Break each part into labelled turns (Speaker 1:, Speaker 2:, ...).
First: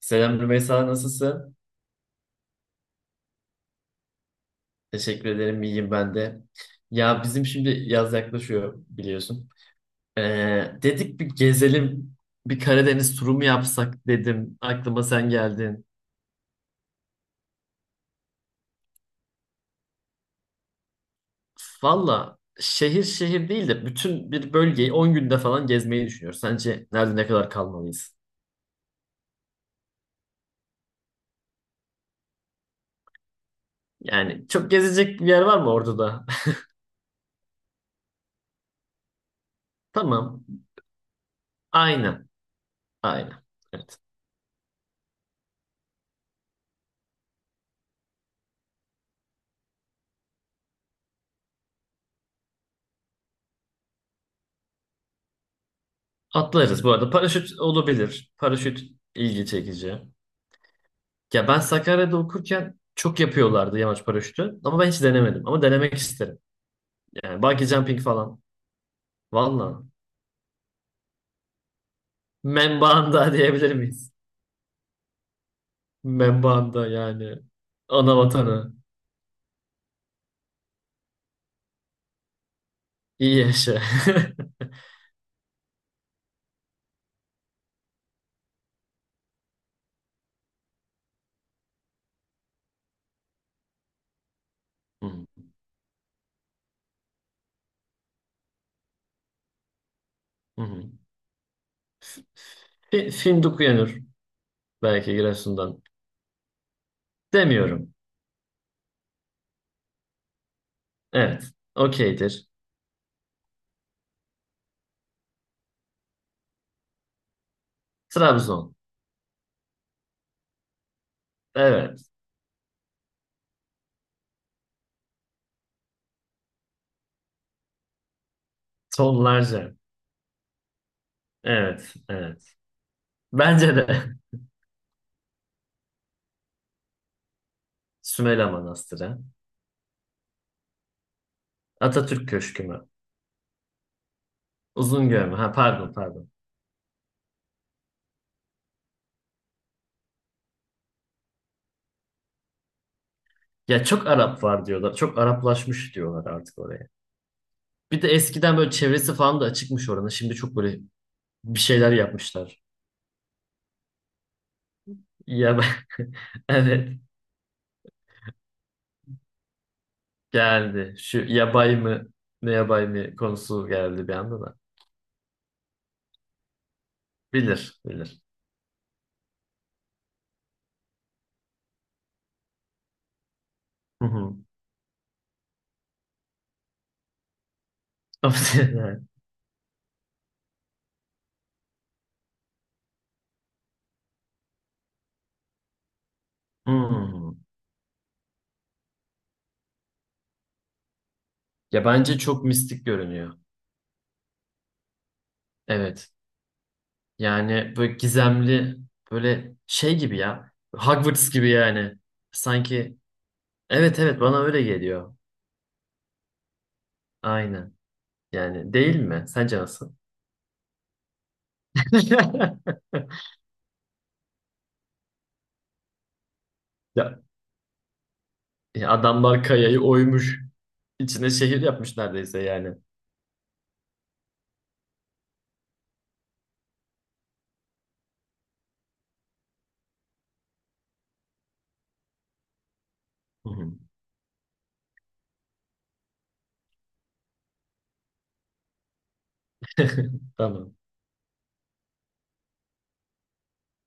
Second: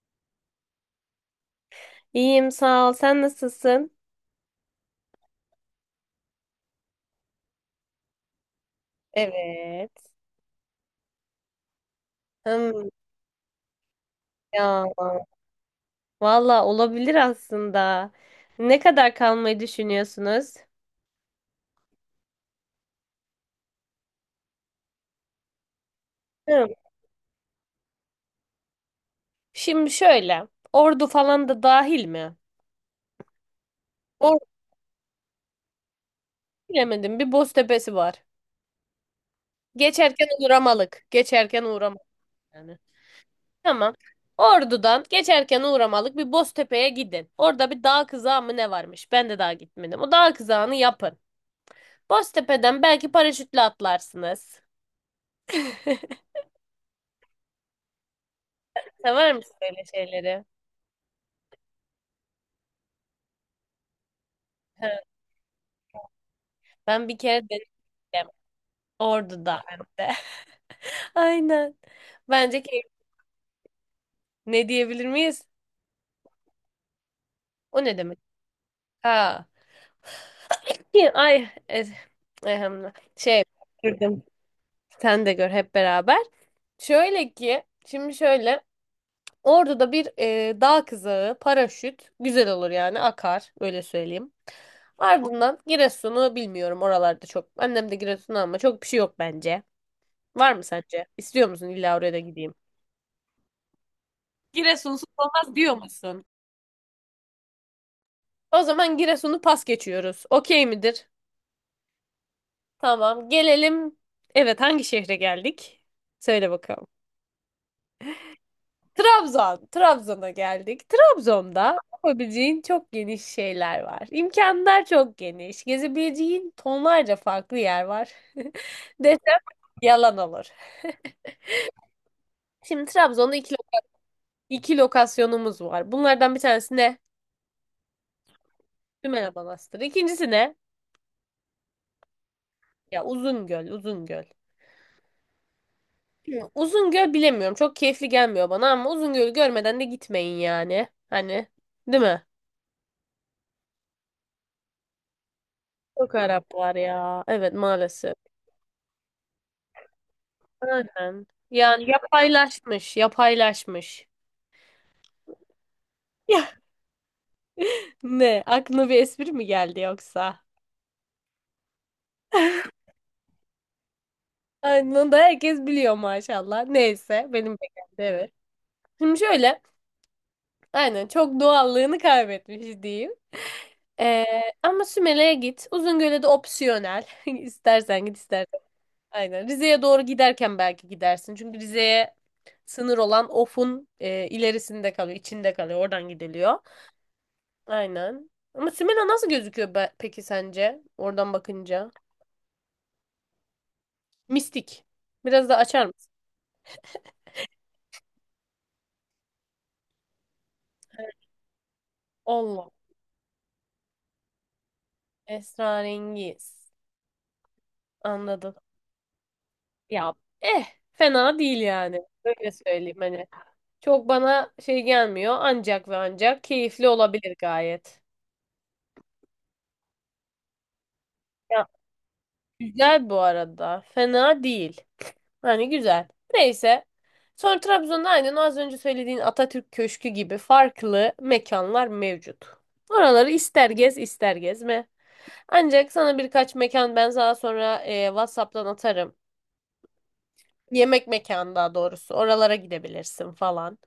Speaker 1: Selam Rümeysa, nasılsın?
Speaker 2: İyiyim sağ ol. Sen nasılsın?
Speaker 1: Teşekkür ederim, iyiyim ben de. Ya bizim şimdi yaz yaklaşıyor biliyorsun.
Speaker 2: Evet.
Speaker 1: Dedik bir gezelim, bir
Speaker 2: Hmm,
Speaker 1: Karadeniz turu mu yapsak dedim.
Speaker 2: ya
Speaker 1: Aklıma sen geldin.
Speaker 2: valla olabilir aslında. Ne kadar kalmayı düşünüyorsunuz?
Speaker 1: Valla şehir şehir değil de bütün bir bölgeyi 10 günde falan gezmeyi düşünüyoruz.
Speaker 2: Hmm,
Speaker 1: Sence nerede ne kadar kalmalıyız?
Speaker 2: Şimdi şöyle. Ordu falan da dahil mi? Ordu
Speaker 1: Yani çok gezecek bir yer var mı orada da?
Speaker 2: bilemedim. Bir Boztepe'si var. Geçerken
Speaker 1: Tamam,
Speaker 2: uğramalık. Geçerken uğramalık
Speaker 1: aynen,
Speaker 2: yani.
Speaker 1: aynen.
Speaker 2: Tamam.
Speaker 1: Evet.
Speaker 2: Ordu'dan geçerken uğramalık bir Boztepe'ye gidin. Orada bir dağ kızağı mı ne varmış? Ben de daha gitmedim. O dağ kızağını yapın. Boztepe'den belki paraşütle atlarsınız.
Speaker 1: Atlarız bu arada. Paraşüt olabilir. Paraşüt
Speaker 2: Sever
Speaker 1: ilgi
Speaker 2: misin öyle
Speaker 1: çekici.
Speaker 2: şeyleri?
Speaker 1: Ya ben Sakarya'da okurken çok yapıyorlardı yamaç paraşütü. Ama ben hiç denemedim. Ama denemek isterim.
Speaker 2: Ben bir
Speaker 1: Yani
Speaker 2: kere
Speaker 1: bungee jumping
Speaker 2: denedim.
Speaker 1: falan.
Speaker 2: Ordu'da hem
Speaker 1: Valla.
Speaker 2: de. Aynen. Bence keyif.
Speaker 1: Membanda diyebilir miyiz?
Speaker 2: Ne diyebilir miyiz?
Speaker 1: Membanda yani.
Speaker 2: O ne
Speaker 1: Ana
Speaker 2: demek?
Speaker 1: vatanı.
Speaker 2: Ha. Ki- Ay. e-
Speaker 1: İyi
Speaker 2: şey.
Speaker 1: yaşa.
Speaker 2: Gördüm. Sen de gör hep beraber. Şöyle ki. Şimdi şöyle. Ordu'da bir dağ kızağı, paraşüt. Güzel olur yani. Akar. Öyle söyleyeyim.
Speaker 1: Hı
Speaker 2: Ardından Giresun'u bilmiyorum. Oralarda çok. Annem de Giresun'u ama çok bir şey yok bence. Var
Speaker 1: hı.
Speaker 2: mı
Speaker 1: Hı.
Speaker 2: sence? İstiyor musun illa oraya da gideyim?
Speaker 1: Fındık Uyanır
Speaker 2: Giresunsuz
Speaker 1: belki
Speaker 2: olmaz diyor
Speaker 1: Giresun'dan.
Speaker 2: musun?
Speaker 1: Demiyorum.
Speaker 2: O zaman Giresun'u pas geçiyoruz. Okey midir?
Speaker 1: Evet. Okeydir.
Speaker 2: Tamam. Gelelim. Evet, hangi şehre geldik? Söyle bakalım.
Speaker 1: Trabzon.
Speaker 2: Trabzon. Trabzon'a geldik. Trabzon'da
Speaker 1: Evet.
Speaker 2: yapabileceğin çok geniş şeyler var. İmkanlar çok geniş. Gezebileceğin tonlarca farklı yer var. Desem
Speaker 1: Tonlarca.
Speaker 2: yalan olur.
Speaker 1: Evet. Evet.
Speaker 2: Şimdi Trabzon'da
Speaker 1: Bence de.
Speaker 2: iki lokasyonumuz var. Bunlardan bir tanesi ne?
Speaker 1: Sümela Manastırı.
Speaker 2: Sümele Manastırı. İkincisi ne?
Speaker 1: Atatürk Köşkü mü?
Speaker 2: Ya Uzungöl.
Speaker 1: Uzungöl mü? Ha pardon pardon.
Speaker 2: Hı, Uzungöl bilemiyorum. Çok keyifli gelmiyor bana ama Uzungöl'ü görmeden de gitmeyin yani. Hani değil mi?
Speaker 1: Ya çok Arap var diyorlar. Çok Araplaşmış
Speaker 2: Çok
Speaker 1: diyorlar
Speaker 2: Arap
Speaker 1: artık
Speaker 2: var
Speaker 1: oraya.
Speaker 2: ya. Evet
Speaker 1: Bir de
Speaker 2: maalesef.
Speaker 1: eskiden böyle çevresi falan da açıkmış oranın. Şimdi çok böyle
Speaker 2: Aynen.
Speaker 1: bir
Speaker 2: Yani
Speaker 1: şeyler yapmışlar.
Speaker 2: yapaylaşmış.
Speaker 1: Ya
Speaker 2: Ya
Speaker 1: evet
Speaker 2: ne? Aklına bir espri mi geldi yoksa?
Speaker 1: geldi. Şu yabay mı ne yabay mı konusu geldi bir anda da.
Speaker 2: Aynen onu da herkes biliyor maşallah. Neyse benim de
Speaker 1: Bilir
Speaker 2: geldi
Speaker 1: bilir.
Speaker 2: evet. Şimdi şöyle. Aynen çok doğallığını kaybetmiş diyeyim.
Speaker 1: Hı
Speaker 2: Ee,
Speaker 1: hı.
Speaker 2: ama Sümele'ye git. Uzungöl'e de opsiyonel. İstersen git istersen. Aynen. Rize'ye doğru giderken belki gidersin. Çünkü Rize'ye sınır olan Of'un ilerisinde kalıyor, içinde kalıyor. Oradan gidiliyor.
Speaker 1: Hmm.
Speaker 2: Aynen. Ama Simena nasıl gözüküyor peki sence? Oradan
Speaker 1: Ya
Speaker 2: bakınca.
Speaker 1: bence çok mistik görünüyor.
Speaker 2: Mistik. Biraz da açar mısın?
Speaker 1: Evet. Yani böyle gizemli böyle şey gibi ya. Hogwarts gibi yani.
Speaker 2: Allah.
Speaker 1: Sanki evet evet bana öyle geliyor.
Speaker 2: Esrarengiz.
Speaker 1: Aynen.
Speaker 2: Anladım.
Speaker 1: Yani değil mi? Sence nasıl?
Speaker 2: Ya eh fena değil yani. Öyle söyleyeyim hani. Çok bana şey gelmiyor. Ancak ve ancak keyifli
Speaker 1: Ya,
Speaker 2: olabilir gayet.
Speaker 1: ya adamlar kayayı oymuş. İçine şehir
Speaker 2: Ya
Speaker 1: yapmış neredeyse yani.
Speaker 2: güzel bu arada. Fena değil. Yani güzel. Neyse. Sonra Trabzon'da aynen az önce söylediğin Atatürk Köşkü gibi farklı mekanlar mevcut. Oraları
Speaker 1: Hı
Speaker 2: ister
Speaker 1: hı.
Speaker 2: gez ister gezme. Ancak sana birkaç mekan ben daha sonra WhatsApp'tan atarım.
Speaker 1: Tamam.
Speaker 2: Yemek mekanı daha doğrusu. Oralara gidebilirsin falan.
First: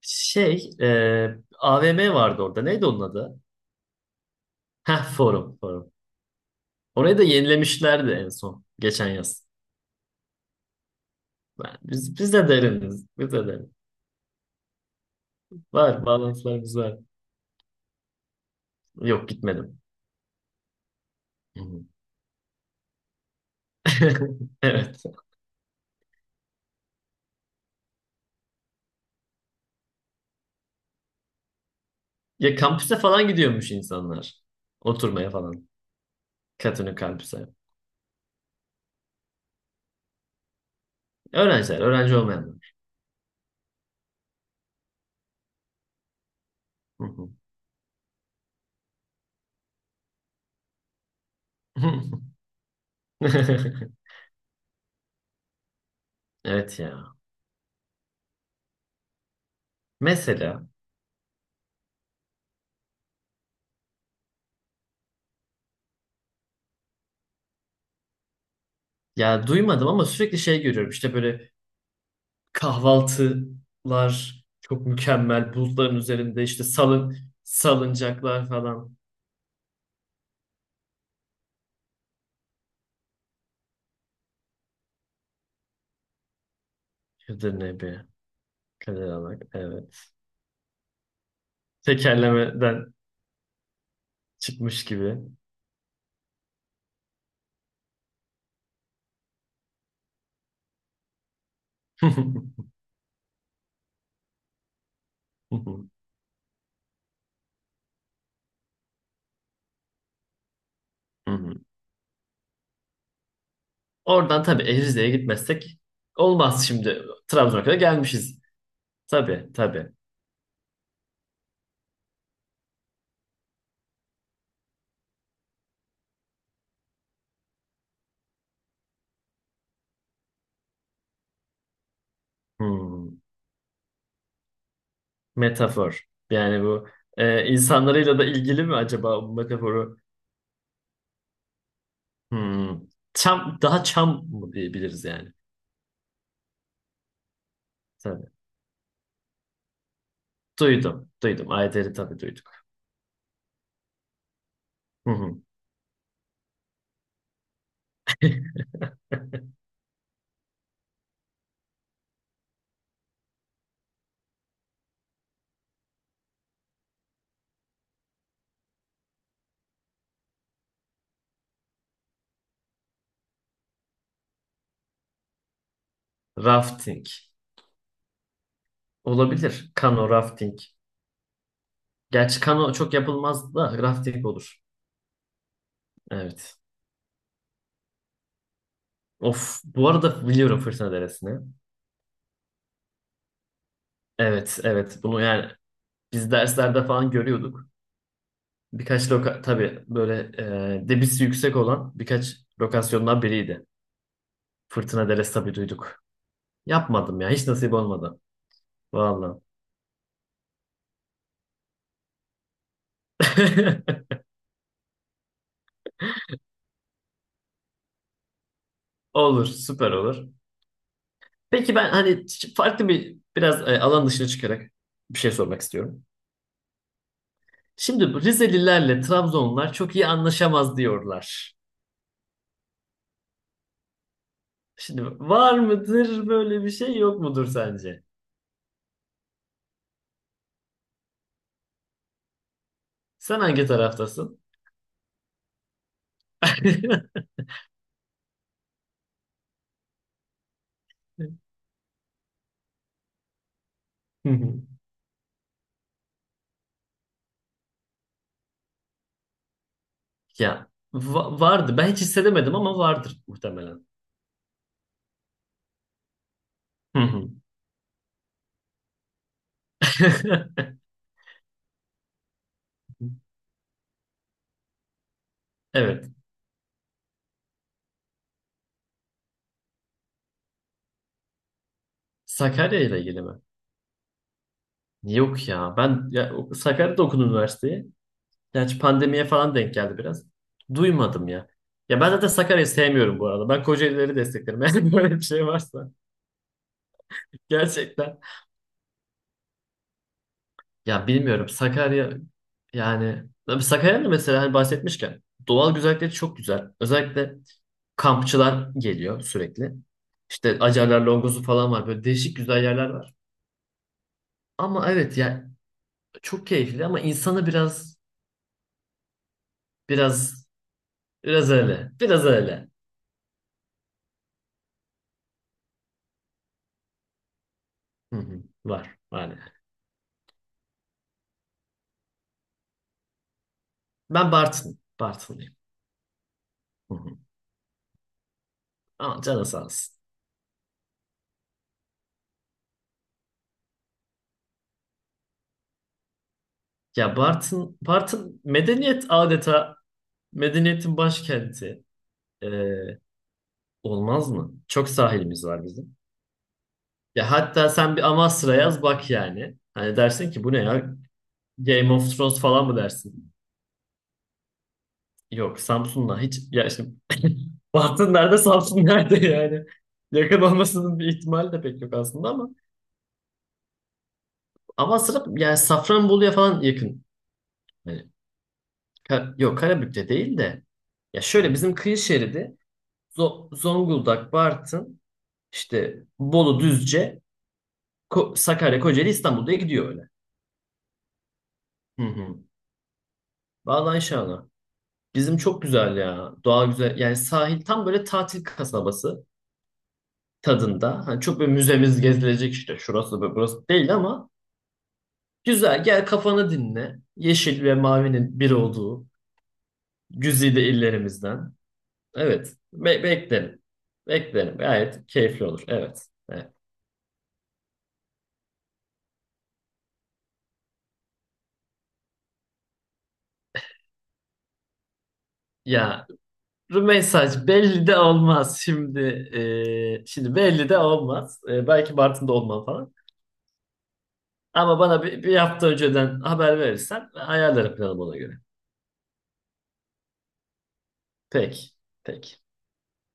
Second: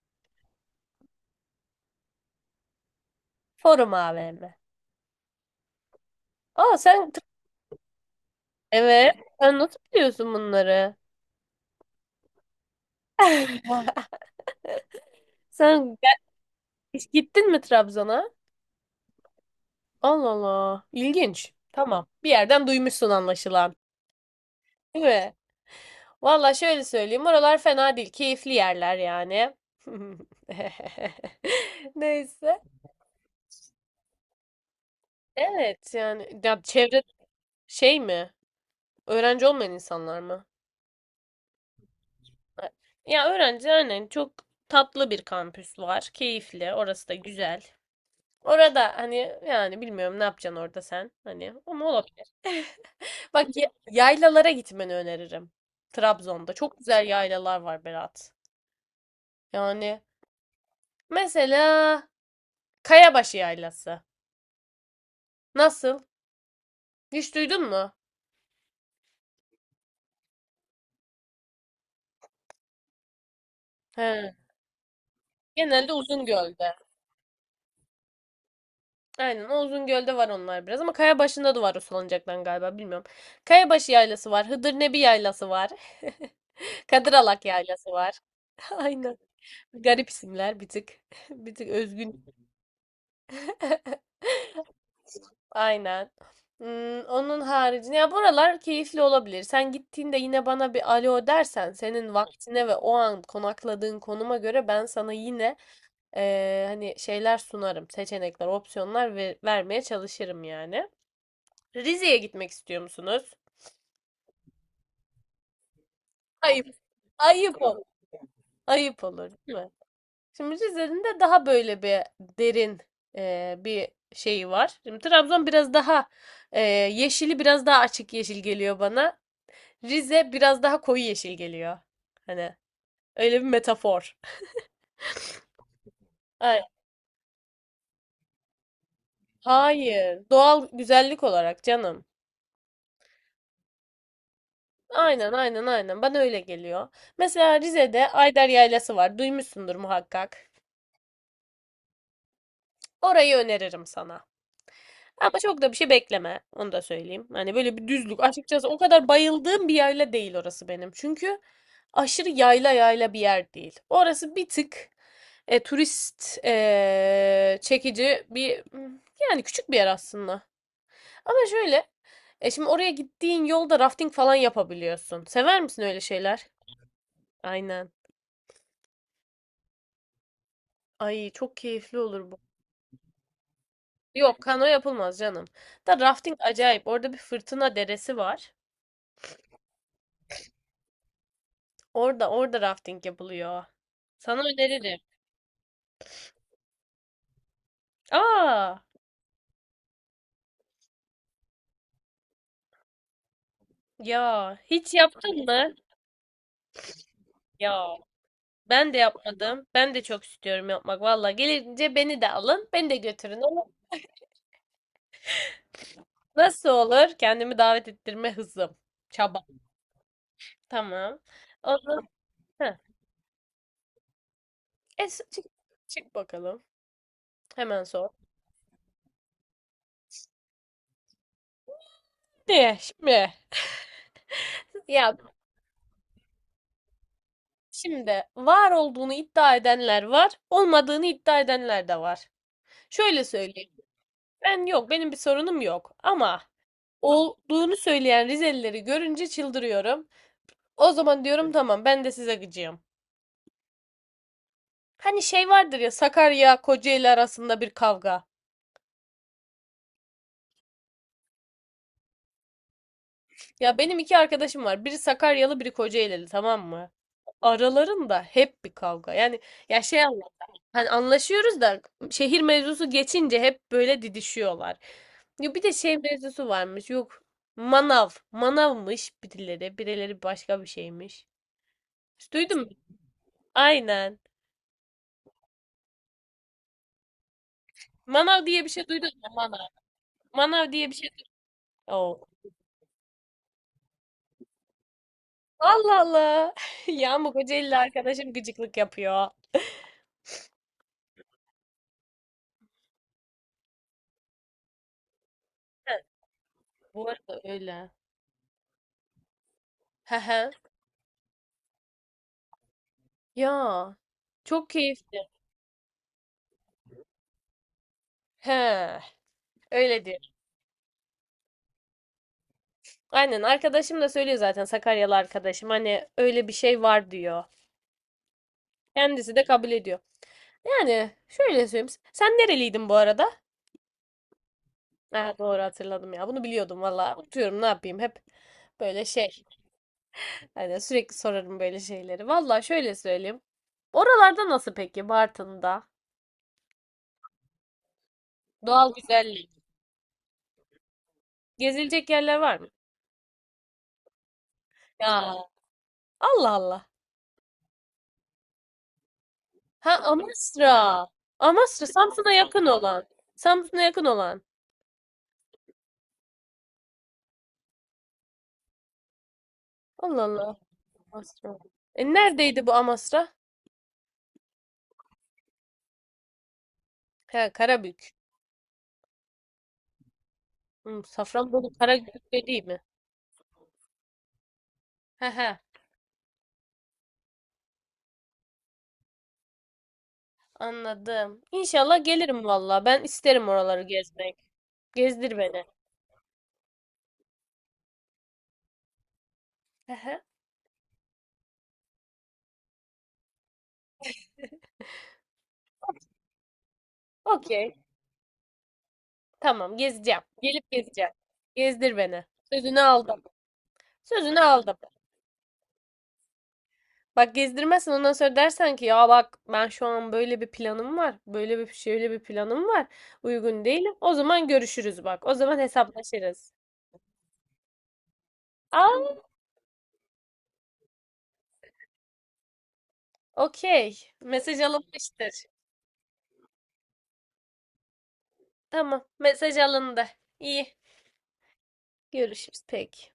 Speaker 1: Şey, AVM vardı orada. Neydi onun adı?
Speaker 2: Forum AVM.
Speaker 1: Heh, Forum, Forum.
Speaker 2: Aa sen
Speaker 1: Orayı da yenilemişlerdi en son. Geçen
Speaker 2: evet.
Speaker 1: yaz.
Speaker 2: Sen nasıl biliyorsun bunları?
Speaker 1: Biz de deriniz. Biz de deriniz.
Speaker 2: Sen
Speaker 1: Var, bağlantılarımız var.
Speaker 2: hiç gittin mi Trabzon'a?
Speaker 1: Yok, gitmedim.
Speaker 2: Allah Allah. İlginç.
Speaker 1: Hı hı.
Speaker 2: Tamam. Bir yerden duymuşsun anlaşılan.
Speaker 1: Evet.
Speaker 2: Değil mi? Valla şöyle söyleyeyim. Oralar fena değil. Keyifli yerler yani.
Speaker 1: Ya
Speaker 2: Neyse.
Speaker 1: kampüse falan gidiyormuş insanlar. Oturmaya falan.
Speaker 2: Evet yani. Ya
Speaker 1: Katını
Speaker 2: çevre
Speaker 1: kampüse.
Speaker 2: şey mi? Öğrenci olmayan insanlar mı?
Speaker 1: Öğrenciler, öğrenci olmayanlar.
Speaker 2: Ya öğrenci aynen çok tatlı bir kampüs var. Keyifli.
Speaker 1: Hı
Speaker 2: Orası da
Speaker 1: hı.
Speaker 2: güzel. Orada hani yani bilmiyorum ne yapacaksın orada sen. Hani ama olabilir. Bak yaylalara gitmeni öneririm. Trabzon'da. Çok
Speaker 1: Evet
Speaker 2: güzel
Speaker 1: ya.
Speaker 2: yaylalar var Berat. Yani
Speaker 1: Mesela
Speaker 2: mesela Kayabaşı Yaylası. Nasıl? Hiç duydun mu?
Speaker 1: ya duymadım ama sürekli şey görüyorum. İşte böyle
Speaker 2: He.
Speaker 1: kahvaltılar çok mükemmel.
Speaker 2: Genelde
Speaker 1: Bulutların üzerinde işte
Speaker 2: Uzungöl'de.
Speaker 1: salıncaklar falan.
Speaker 2: Aynen o Uzungöl'de var onlar biraz ama Kayabaşı'nda da var o salıncaktan galiba bilmiyorum. Kayabaşı yaylası var. Hıdırnebi yaylası var. Kadıralak
Speaker 1: Kadir
Speaker 2: yaylası
Speaker 1: Nebi.
Speaker 2: var.
Speaker 1: Kadir
Speaker 2: Aynen.
Speaker 1: Alak. Evet.
Speaker 2: Garip isimler bir tık. Bir tık özgün.
Speaker 1: Tekerlemeden çıkmış gibi.
Speaker 2: Aynen. Onun haricinde ya buralar keyifli olabilir. Sen gittiğinde yine bana bir alo dersen senin
Speaker 1: Hı
Speaker 2: vaktine ve o an konakladığın konuma göre ben sana yine
Speaker 1: hı.
Speaker 2: hani şeyler sunarım, seçenekler, opsiyonlar ve vermeye çalışırım yani.
Speaker 1: Hı hı.
Speaker 2: Rize'ye gitmek istiyor musunuz?
Speaker 1: Oradan tabii Erizli'ye gitmezsek
Speaker 2: Ayıp.
Speaker 1: olmaz şimdi.
Speaker 2: Ayıp
Speaker 1: Trabzon'a kadar
Speaker 2: olur.
Speaker 1: gelmişiz.
Speaker 2: Ayıp olur,
Speaker 1: Tabii
Speaker 2: değil mi?
Speaker 1: tabii.
Speaker 2: Şimdi Rize'nin de daha böyle bir derin bir şeyi var. Şimdi Trabzon biraz daha eee, yeşili biraz daha açık yeşil geliyor bana. Rize biraz daha koyu yeşil geliyor. Hani
Speaker 1: Hı.
Speaker 2: öyle bir metafor.
Speaker 1: Metafor.
Speaker 2: Ay,
Speaker 1: Yani bu insanlarıyla da ilgili mi acaba bu metaforu?
Speaker 2: hayır. Doğal güzellik olarak canım.
Speaker 1: Hmm. Çam, daha çam mı diyebiliriz yani?
Speaker 2: Aynen. Bana öyle geliyor. Mesela Rize'de
Speaker 1: Tabii.
Speaker 2: Ayder Yaylası var. Duymuşsundur muhakkak.
Speaker 1: Duydum. Duydum. Ayder'i tabii duyduk.
Speaker 2: Orayı öneririm sana.
Speaker 1: Hı
Speaker 2: Ama
Speaker 1: hı.
Speaker 2: çok da bir şey bekleme. Onu da söyleyeyim. Hani böyle bir düzlük. Açıkçası o kadar bayıldığım bir yayla değil orası benim. Çünkü aşırı yayla yayla bir yer değil. Orası bir tık turist çekici bir yani küçük bir yer aslında. Ama şöyle şimdi oraya gittiğin yolda rafting falan yapabiliyorsun. Sever misin öyle şeyler?
Speaker 1: Rafting.
Speaker 2: Aynen.
Speaker 1: Olabilir. Kano, rafting.
Speaker 2: Ay çok keyifli olur bu.
Speaker 1: Gerçi kano çok yapılmaz da rafting
Speaker 2: Yok
Speaker 1: olur.
Speaker 2: kano yapılmaz canım. Da rafting
Speaker 1: Evet.
Speaker 2: acayip. Orada bir fırtına deresi var.
Speaker 1: Of. Bu arada biliyorum Fırtına Deresi'ni.
Speaker 2: Orada rafting yapılıyor. Sana
Speaker 1: Evet, evet.
Speaker 2: öneririm.
Speaker 1: Bunu yani biz derslerde falan görüyorduk.
Speaker 2: Aa
Speaker 1: Birkaç tabii böyle debisi yüksek olan birkaç lokasyondan biriydi.
Speaker 2: ya hiç
Speaker 1: Fırtına
Speaker 2: yaptın
Speaker 1: Delestabi
Speaker 2: mı?
Speaker 1: duyduk. Yapmadım ya. Hiç nasip
Speaker 2: Ya
Speaker 1: olmadı.
Speaker 2: ben de
Speaker 1: Vallahi.
Speaker 2: yapmadım. Ben de çok istiyorum yapmak. Valla gelince beni de alın. Beni de götürün. Ama nasıl olur? Kendimi davet ettirme hızım. Çaba.
Speaker 1: Olur. Süper olur.
Speaker 2: Tamam.
Speaker 1: Peki
Speaker 2: O
Speaker 1: ben
Speaker 2: zaman
Speaker 1: hani
Speaker 2: heh.
Speaker 1: farklı bir biraz alan dışına çıkarak
Speaker 2: E,
Speaker 1: bir
Speaker 2: s-
Speaker 1: şey
Speaker 2: çık,
Speaker 1: sormak istiyorum.
Speaker 2: çık bakalım. Hemen sor.
Speaker 1: Şimdi bu Rizelilerle Trabzonlular çok iyi anlaşamaz diyorlar.
Speaker 2: Ne şimdi?
Speaker 1: Şimdi
Speaker 2: Ya
Speaker 1: var mıdır böyle bir şey yok mudur sence?
Speaker 2: şimdi var olduğunu iddia edenler var, olmadığını iddia edenler de var. Şöyle
Speaker 1: Sen hangi
Speaker 2: söyleyeyim.
Speaker 1: taraftasın?
Speaker 2: Ben yok, benim bir sorunum yok. Ama olduğunu söyleyen Rizelileri görünce çıldırıyorum. O zaman diyorum tamam ben de size gıcığım.
Speaker 1: Hı hı.
Speaker 2: Hani şey vardır ya Sakarya Kocaeli arasında bir kavga.
Speaker 1: Ya vardı. Ben hiç hissedemedim ama vardır
Speaker 2: Ya
Speaker 1: muhtemelen.
Speaker 2: benim iki arkadaşım var. Biri Sakaryalı, biri Kocaelili, tamam mı?
Speaker 1: Hı hı.
Speaker 2: Aralarında hep bir kavga. Yani ya şey anlat. Hani anlaşıyoruz da şehir mevzusu geçince hep böyle didişiyorlar. Ya bir de şey
Speaker 1: Evet.
Speaker 2: mevzusu varmış. Yok. Manav. Manavmış birileri. Birileri başka bir şeymiş. Duydun mu?
Speaker 1: Sakarya ile ilgili mi?
Speaker 2: Aynen.
Speaker 1: Yok ya. Ben ya, Sakarya'da okudum üniversiteyi.
Speaker 2: Manav diye bir
Speaker 1: Gerçi
Speaker 2: şey duydun
Speaker 1: pandemiye
Speaker 2: mu?
Speaker 1: falan
Speaker 2: Manav.
Speaker 1: denk geldi biraz.
Speaker 2: Manav diye bir şey
Speaker 1: Duymadım
Speaker 2: duydun
Speaker 1: ya.
Speaker 2: mu?
Speaker 1: Ya ben
Speaker 2: Oo.
Speaker 1: zaten Sakarya'yı sevmiyorum bu arada. Ben Kocaeli'leri desteklerim. Eğer böyle bir şey varsa.
Speaker 2: Allah Allah. Ya bu Kocaelili
Speaker 1: Gerçekten.
Speaker 2: arkadaşım gıcıklık yapıyor.
Speaker 1: Ya bilmiyorum. Sakarya yani tabii Sakarya'nın mesela hani bahsetmişken doğal
Speaker 2: Ha,
Speaker 1: güzellikleri çok güzel.
Speaker 2: bu
Speaker 1: Özellikle
Speaker 2: arada öyle.
Speaker 1: kampçılar geliyor sürekli. İşte Acarlar Longozu falan var. Böyle değişik güzel yerler var.
Speaker 2: Ya çok
Speaker 1: Ama
Speaker 2: keyifli.
Speaker 1: evet ya çok keyifli ama insanı
Speaker 2: He, öyle diyor.
Speaker 1: biraz biraz öyle. Biraz öyle.
Speaker 2: Aynen arkadaşım da söylüyor zaten Sakaryalı arkadaşım hani öyle bir şey var diyor.
Speaker 1: Hı hı. Var. Var
Speaker 2: Kendisi
Speaker 1: yani.
Speaker 2: de kabul ediyor. Yani şöyle söyleyeyim. Sen nereliydin bu arada?
Speaker 1: Ben Bartın.
Speaker 2: Ha,
Speaker 1: Bartınlıyım.
Speaker 2: doğru hatırladım ya. Bunu biliyordum
Speaker 1: Hı hı.
Speaker 2: valla. Unutuyorum ne yapayım hep böyle
Speaker 1: Ama
Speaker 2: şey.
Speaker 1: canı sağ olsun.
Speaker 2: Hani sürekli sorarım böyle şeyleri. Valla şöyle söyleyeyim. Oralarda nasıl peki Bartın'da?
Speaker 1: Ya Bartın
Speaker 2: Doğal
Speaker 1: medeniyet
Speaker 2: güzellik.
Speaker 1: adeta medeniyetin başkenti.
Speaker 2: Gezilecek yerler
Speaker 1: Ee,
Speaker 2: var mı?
Speaker 1: olmaz mı? Çok
Speaker 2: Ya
Speaker 1: sahilimiz var bizim.
Speaker 2: Allah Allah.
Speaker 1: Ya hatta sen bir Amasra yaz bak yani.
Speaker 2: Ha
Speaker 1: Hani dersin ki bu ne ya?
Speaker 2: Amasra. Amasra
Speaker 1: Game of
Speaker 2: Samsun'a
Speaker 1: Thrones falan
Speaker 2: yakın
Speaker 1: mı
Speaker 2: olan.
Speaker 1: dersin?
Speaker 2: Samsun'a yakın olan.
Speaker 1: Yok Samsun'la hiç ya işte Bartın nerede Samsun nerede yani?
Speaker 2: Allah
Speaker 1: Yakın
Speaker 2: Allah.
Speaker 1: olmasının bir ihtimali
Speaker 2: Amasra.
Speaker 1: de pek yok
Speaker 2: E
Speaker 1: aslında ama
Speaker 2: neredeydi bu Amasra?
Speaker 1: Amasra yani Safranbolu'ya falan yakın.
Speaker 2: He
Speaker 1: Hani.
Speaker 2: Karabük.
Speaker 1: Yok Karabük'te değil de ya şöyle
Speaker 2: Safranbolu
Speaker 1: bizim kıyı
Speaker 2: Karabük de
Speaker 1: şeridi
Speaker 2: değil mi?
Speaker 1: Zonguldak, Bartın,
Speaker 2: He he
Speaker 1: işte Bolu, Düzce, Sakarya, Kocaeli, İstanbul diye gidiyor öyle.
Speaker 2: anladım.
Speaker 1: Hı
Speaker 2: İnşallah gelirim
Speaker 1: hı.
Speaker 2: valla. Ben isterim oraları
Speaker 1: Vallahi
Speaker 2: gezmek.
Speaker 1: inşallah. Bizim
Speaker 2: Gezdir
Speaker 1: çok
Speaker 2: beni.
Speaker 1: güzel ya. Doğa güzel. Yani sahil tam böyle tatil kasabası
Speaker 2: He he.
Speaker 1: tadında. Hani çok böyle müzemiz gezilecek işte. Şurası ve burası değil ama güzel. Gel kafanı dinle. Yeşil
Speaker 2: Okey.
Speaker 1: ve mavinin bir olduğu
Speaker 2: Tamam gezeceğim.
Speaker 1: güzide
Speaker 2: Gelip gezeceğim.
Speaker 1: illerimizden.
Speaker 2: Gezdir beni.
Speaker 1: Evet.
Speaker 2: Sözünü aldım.
Speaker 1: Beklerim.
Speaker 2: Sözünü
Speaker 1: Beklerim.
Speaker 2: aldım.
Speaker 1: Gayet keyifli olur. Evet. Evet.
Speaker 2: Bak gezdirmezsen ondan sonra dersen ki ya bak ben şu an böyle bir planım var. Böyle bir şöyle bir planım var. Uygun değilim. O zaman görüşürüz bak. O zaman
Speaker 1: Ya
Speaker 2: hesaplaşırız.
Speaker 1: mesaj belli de olmaz
Speaker 2: Aa,
Speaker 1: şimdi. Şimdi belli de olmaz. Belki Bartın'da olmam falan.
Speaker 2: okey. Mesaj
Speaker 1: Ama bana bir
Speaker 2: alınmıştır.
Speaker 1: hafta önceden haber verirsen ayarlarım planımı ona göre.
Speaker 2: Tamam, mesaj alındı. İyi.
Speaker 1: Peki. Peki.
Speaker 2: Görüşürüz peki.